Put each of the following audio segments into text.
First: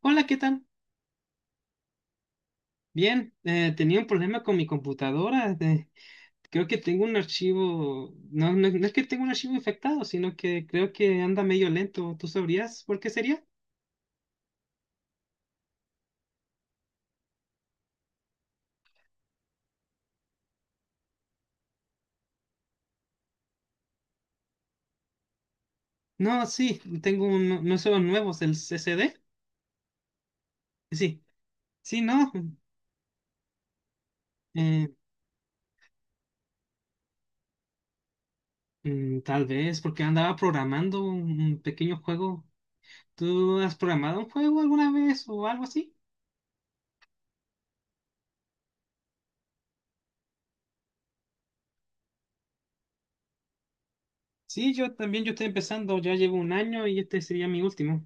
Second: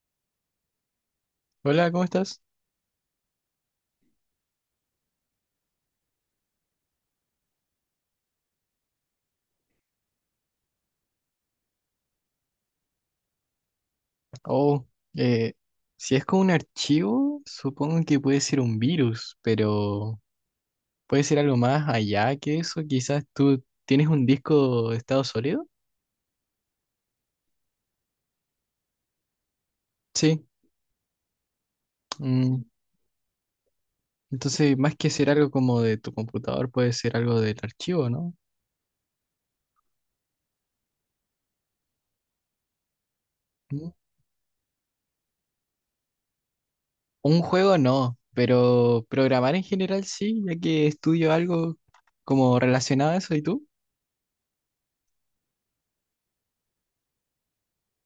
Hola, ¿qué tal? Hola, ¿cómo estás? Bien, tenía un problema con mi computadora. Creo que tengo un archivo, no, no, no es que tengo un archivo infectado, sino que creo que anda medio lento. ¿Tú sabrías por qué sería? Oh, eh, si es con un archivo, supongo que puede ser un virus, pero puede ser algo más allá que eso. Quizás tú tienes un disco de estado sólido. No, sí, no son los nuevos, el C C D. Sí. Sí, sí, no. mm, Entonces, eh, más que ser algo como de tu computador, puede ser algo del archivo, ¿no? Tal vez porque andaba programando un pequeño juego. ¿Tú has Mm. programado un juego alguna vez o algo así? Un juego no, pero programar en general sí, ya que estudio algo como relacionado a eso. ¿Y tú? Sí, yo también, yo estoy empezando, ya llevo un año y este sería mi último.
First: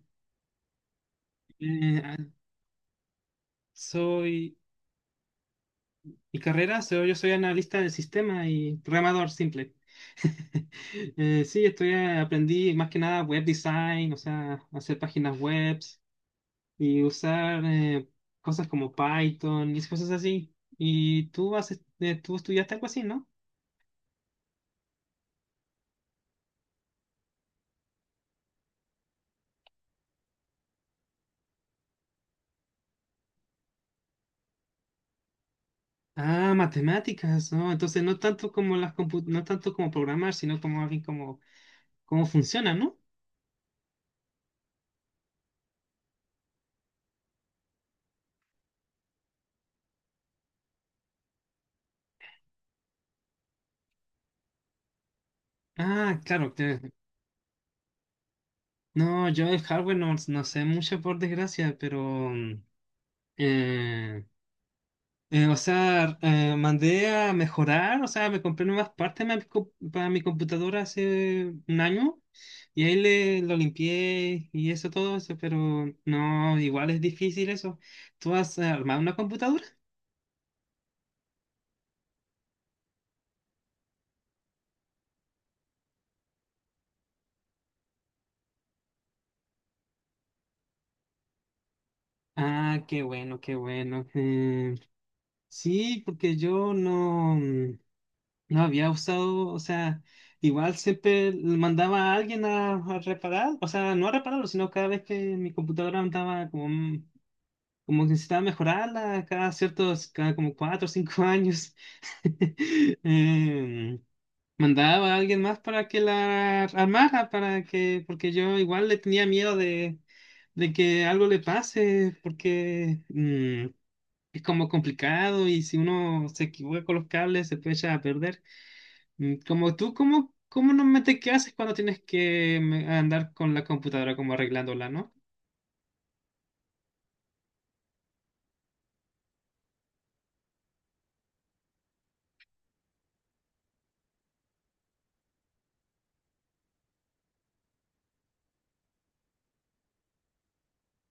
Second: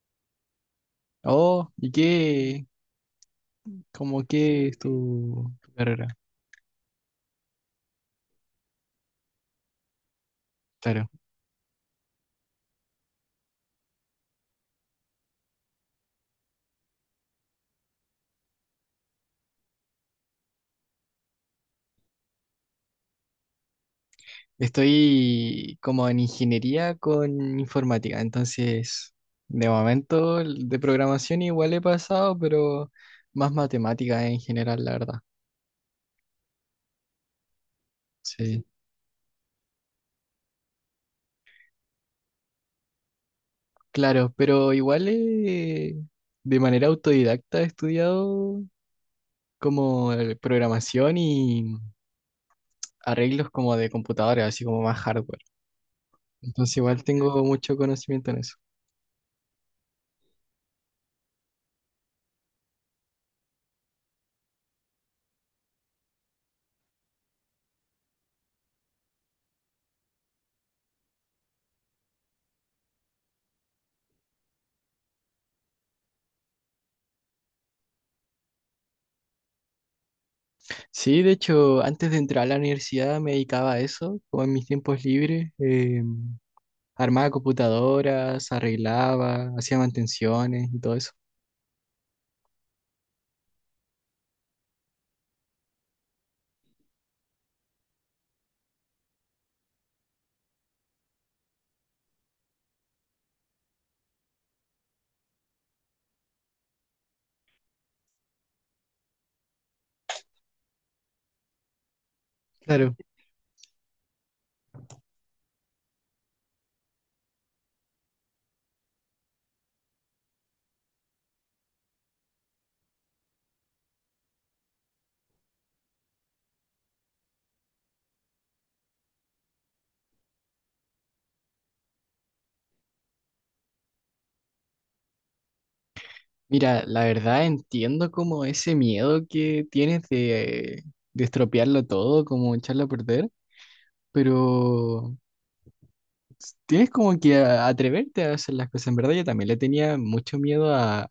Oh, ¿y Eh, ah, qué? ¿Cómo Soy... qué es tu carrera? Mi carrera, yo soy analista de sistemas y programador simple. Claro. Sí, estudié, aprendí más que nada web design, o sea, hacer páginas web y usar cosas como Python y esas cosas así. Y tú, haces, tú estudiaste algo así, ¿no? Estoy como en ingeniería con informática, entonces de momento el de programación igual he pasado, pero más matemática en general, la verdad. Ah, matemáticas, ¿no? Entonces no tanto Sí. como las no tanto como programar, sino como alguien como cómo funciona, ¿no? Claro, pero igual de manera autodidacta he estudiado como programación y arreglos como de computadoras, así como más hardware. Ah, claro. Entonces igual tengo mucho conocimiento en eso. No, yo el hardware no, no sé mucho por desgracia, pero mm, eh, o sea, mandé a mejorar, o sea, me compré nuevas partes para para mi computadora hace un año y ahí lo limpié y eso todo eso, pero no, igual es difícil eso. ¿Tú has armado una computadora? Sí, de hecho, antes de entrar a la universidad me dedicaba a eso, como en mis tiempos libres. Armaba computadoras, arreglaba, hacía mantenciones y todo eso. Ah, qué bueno, qué bueno. Sí, porque yo no, no había usado, o sea, igual siempre le mandaba a alguien a reparar, o sea, no a repararlo, sino cada vez que mi computadora andaba como como que necesitaba mejorarla cada ciertos, cada como 4 o 5 años. Claro. Em, Mandaba a alguien más para que la armara, para que, porque yo igual le tenía miedo de que algo le pase, porque es como complicado y si uno se equivoca con los cables se puede echar a perder. Como tú, ¿cómo, cómo normalmente qué haces cuando tienes que andar con la computadora como arreglándola, ¿no? Mira, la verdad entiendo como ese miedo que tienes de estropearlo todo, como echarlo a perder, pero tienes como que atreverte a hacer las cosas. En verdad yo también le tenía mucho miedo a,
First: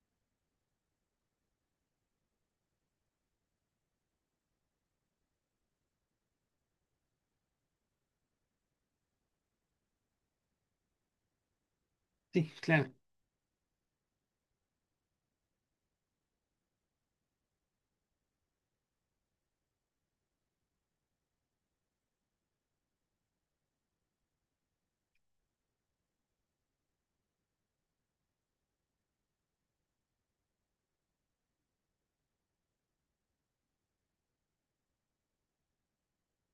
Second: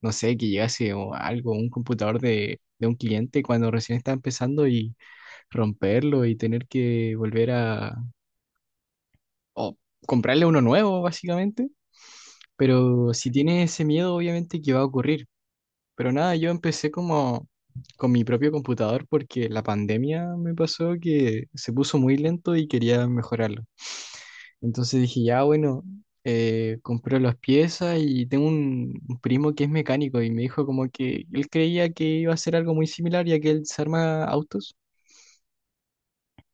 no sé, que llegase o algo, un computador de un cliente cuando recién está empezando y romperlo y tener que volver a o comprarle uno nuevo, básicamente. Sí, claro. Pero si tienes ese miedo, obviamente que va a ocurrir. Pero nada, yo empecé como con mi propio computador porque la pandemia me pasó que se puso muy lento y quería mejorarlo. Entonces dije, ya bueno, compré las piezas y tengo un primo que es mecánico y me dijo como que él creía que iba a ser algo muy similar ya que él se arma autos.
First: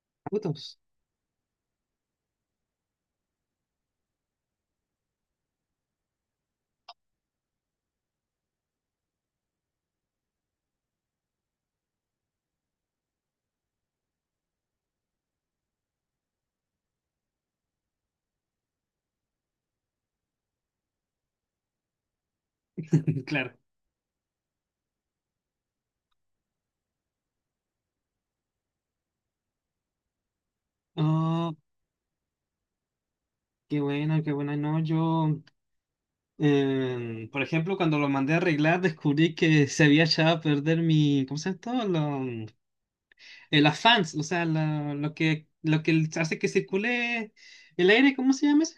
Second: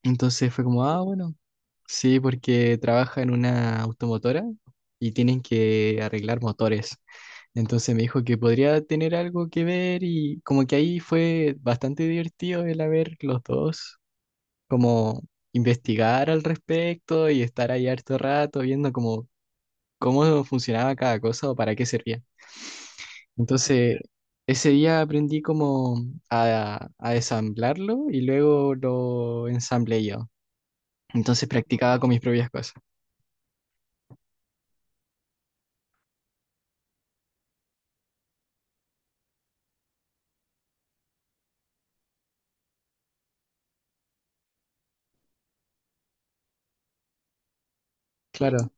Entonces fue Putos. como, ah, bueno, sí, porque trabaja en una automotora y tienen que arreglar motores. Entonces me dijo que podría tener algo que ver y como que ahí fue bastante divertido el haber los dos, como investigar al respecto y estar ahí harto rato viendo como cómo funcionaba cada cosa o para qué servía. Claro. Entonces ese día aprendí como a ensamblarlo y luego lo ensamblé yo. Entonces practicaba con mis propias cosas. Qué buena, qué buena. No, yo, por ejemplo, cuando lo mandé a arreglar, descubrí que se había echado a perder mi, ¿cómo se llama esto? Las fans, o sea, lo, lo que hace que circule el aire, ¿cómo se llama Claro, eso?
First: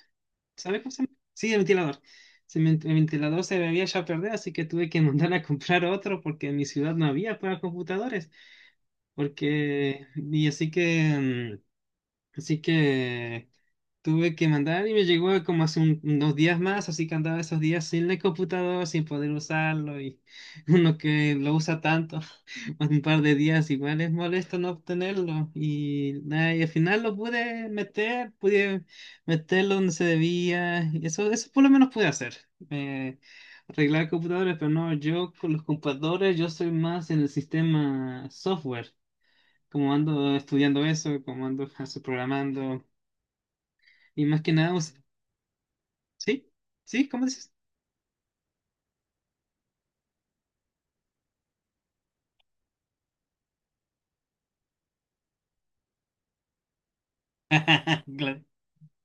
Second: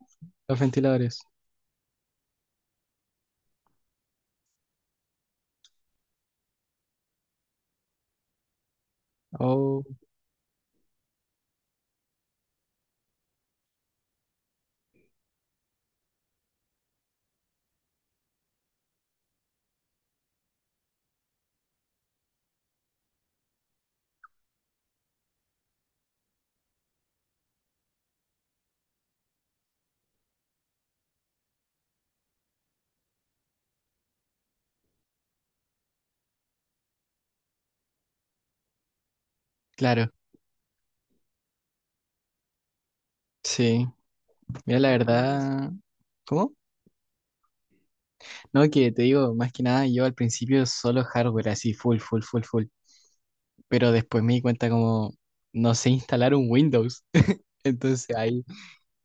los ¿Sabes cómo se llama? ventiladores. Sí, el ventilador. El ventilador se me había echado a perder, así que tuve que mandar a comprar otro porque en mi ciudad no había para computadores. Oh, Porque, y así que... Así que tuve que mandar y me llegó como hace unos días más, así que andaba esos días sin el computador, sin poder usarlo y uno que lo usa tanto, un par de días igual es molesto no obtenerlo y, nada, y al final lo pude meter, pude meterlo donde se debía y eso por lo menos pude hacer. eh, Arreglar computadores, pero no, yo con los computadores yo soy más en el sistema software, como claro, ando estudiando eso, como ando programando. sí. Y más que nada, Mira, la verdad. ¿sí? ¿Cómo? ¿Sí? ¿Cómo dices? No, que te digo, más que nada, yo al principio solo hardware, así, full, full, full, full. Pero después me di cuenta como, no sé instalar un Windows. Ah, Entonces claro. ahí,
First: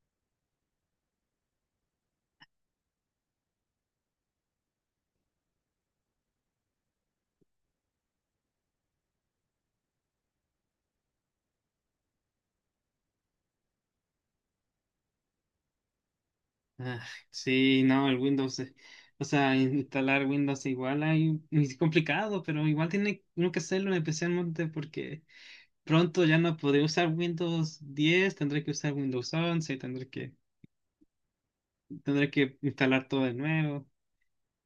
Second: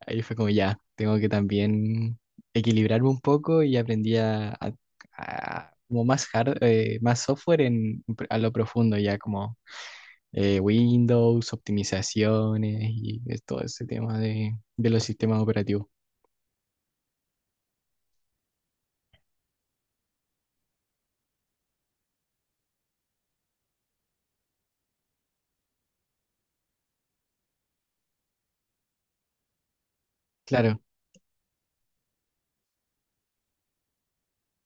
ahí fue como ya, tengo que también equilibrarme un poco y aprendí como más hard, más software a lo profundo, ya como Windows, optimizaciones y es todo ese tema de los sistemas operativos. Ah, sí, no, el Windows. O sea, instalar Windows es complicado, pero igual tiene uno que hacerlo especialmente porque pronto ya no podré usar Windows 10, tendré que usar Windows 11, Claro, tendré que instalar todo de nuevo.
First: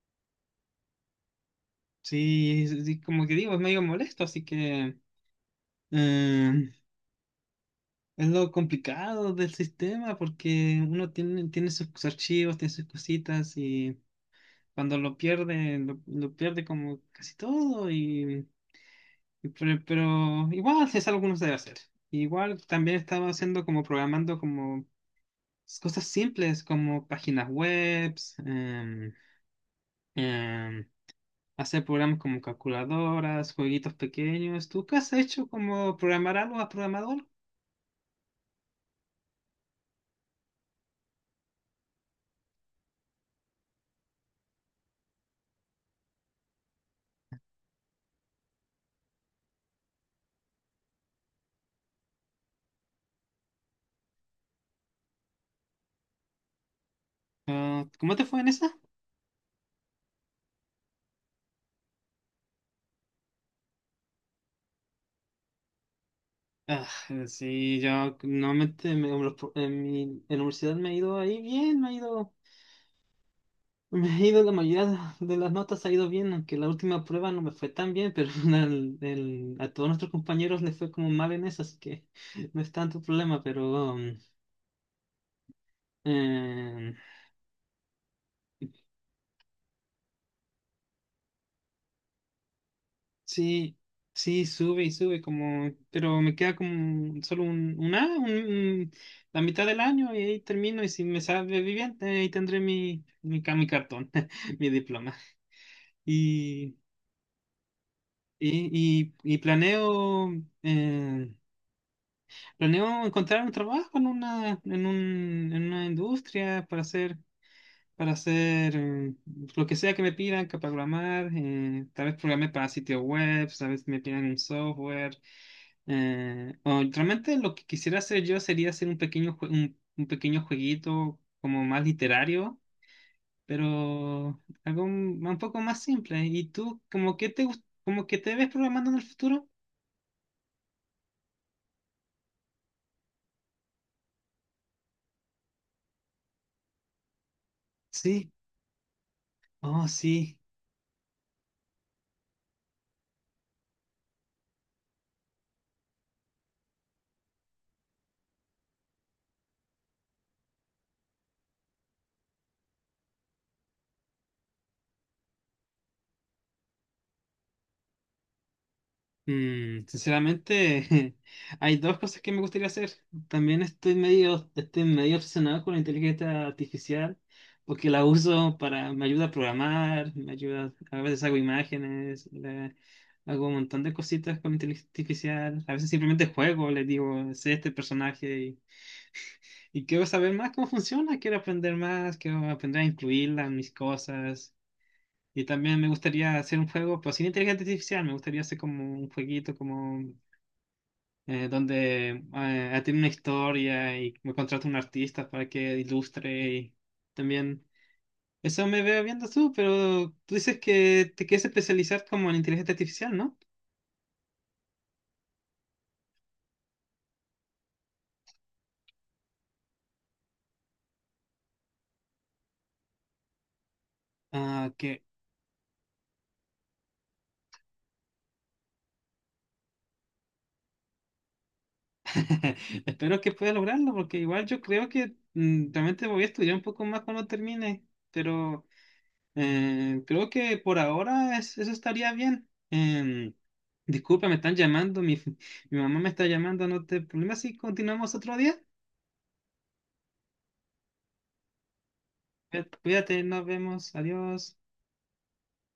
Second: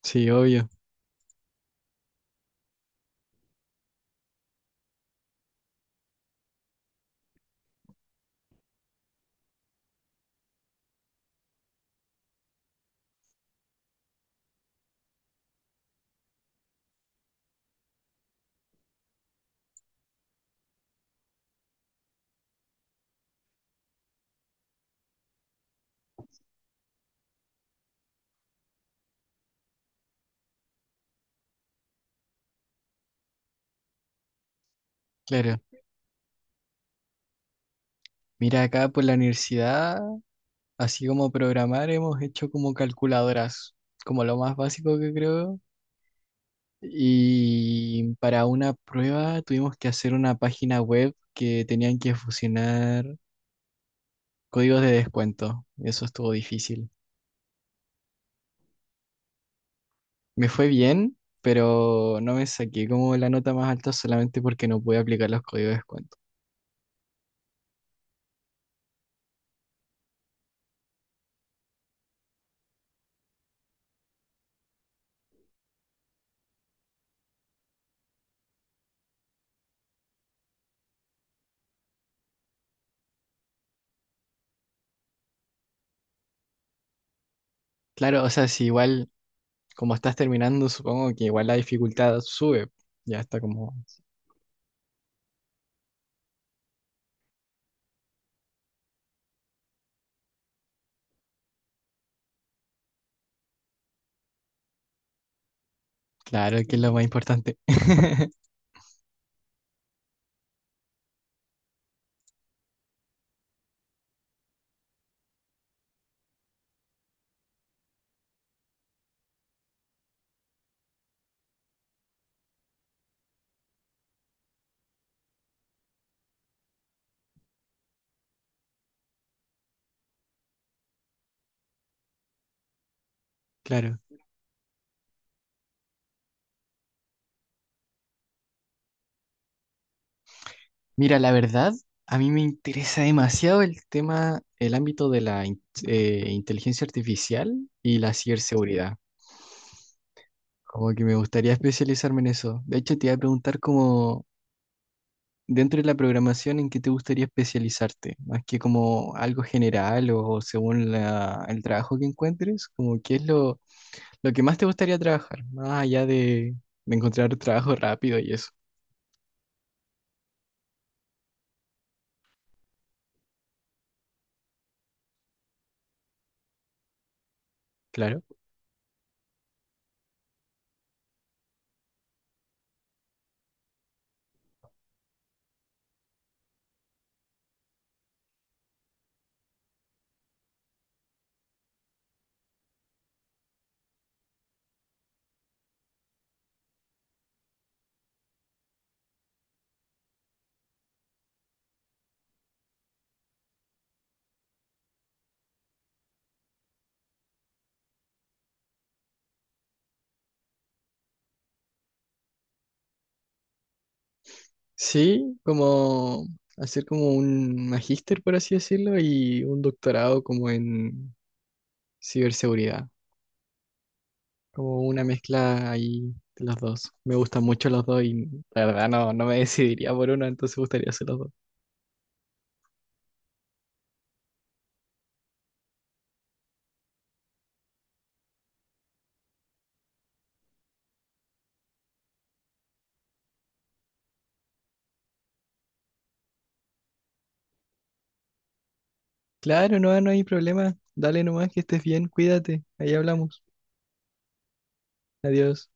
sí, obvio, Sí, es como que digo, es medio molesto, así que eh, es lo complicado del sistema porque uno tiene, tiene sus archivos, tiene sus cositas y... cuando lo pierde, lo pierde como casi todo y, pero igual es algo que uno debe hacer. Igual también estaba haciendo como programando como cosas simples como páginas webs, em, hacer programas como calculadoras, jueguitos pequeños. ¿Tú qué has hecho claro. como programar algo? ¿Has programado algo? Mira, acá por la universidad, así como programar, hemos hecho como calculadoras, como lo más básico que creo. Y para una prueba tuvimos que hacer una página web que tenían que fusionar códigos de descuento. Eso estuvo difícil. Ah, ¿cómo te fue en esa? Me fue bien, pero no me saqué como la nota más alta solamente porque no pude aplicar los códigos de descuento. Sí, yo normalmente en en mi en la universidad me ha ido ahí bien, me ha ido. Me ha ido la mayoría de las notas, ha ido bien, aunque la última prueba no me fue tan bien, pero a todos nuestros compañeros les fue como mal en eso, así que no es tanto problema, pero eh, Claro, o sea, si igual como estás terminando, supongo que igual la dificultad sube. Ya está como, sí, sí, sube y sube, como, pero me queda como solo un A, la mitad del año y ahí termino y si me sale bien, ahí tendré mi, mi, mi cartón, mi diploma. claro, que Y, es lo más importante. Y planeo... eh, Planeo encontrar un trabajo en una, en un, en una industria para hacer lo que sea que me pidan, que programar, tal vez programé para sitios web, tal vez me pidan un software. O realmente lo que quisiera hacer yo sería hacer un pequeño, un pequeño jueguito como más literario, Claro. pero algo un poco más simple. ¿Y tú, como que te, como que te ves programando en el futuro? Mira, la verdad, a mí me interesa demasiado el tema, el ámbito de inteligencia artificial y la Sí, ciberseguridad. oh, sí. Como que me gustaría especializarme en eso. De hecho, te iba a preguntar como, dentro de la programación, ¿en qué te gustaría especializarte? Más que como algo general o según el trabajo que encuentres, como qué es lo que más te gustaría trabajar, más allá de encontrar trabajo rápido y eso, Sinceramente, hay dos cosas que me gustaría hacer. También estoy medio obsesionado con la inteligencia artificial, porque la claro. uso para, me ayuda a programar, me ayuda, a veces hago imágenes, hago un montón de cositas con inteligencia artificial. A veces simplemente juego, le digo, sé este personaje y quiero saber más cómo funciona, quiero aprender más, quiero aprender a incluirla en mis cosas. Y también me gustaría hacer un juego, pero sin inteligencia artificial, me gustaría hacer como un jueguito, como donde tiene una historia y me contrata un artista para que ilustre y también eso me veo viendo tú, pero tú dices que te quieres especializar como en inteligencia artificial, ¿no? Sí, como hacer como un magíster, por así decirlo, y un doctorado como en ciberseguridad, Ah, como que una mezcla ahí de los dos. Me gustan mucho los dos y la verdad no, no me decidiría por uno, entonces me gustaría hacer los dos. espero que puedas lograrlo, porque igual yo creo que realmente voy a estudiar un poco más cuando termine, pero creo que por ahora eso estaría bien. Disculpa, me están llamando, mi, mi mamá me está llamando, no te problema si continuamos otro día. Claro, no, no hay problema. Dale nomás que estés bien, cuídate. Ahí Cuídate, hablamos. nos vemos, adiós. Adiós.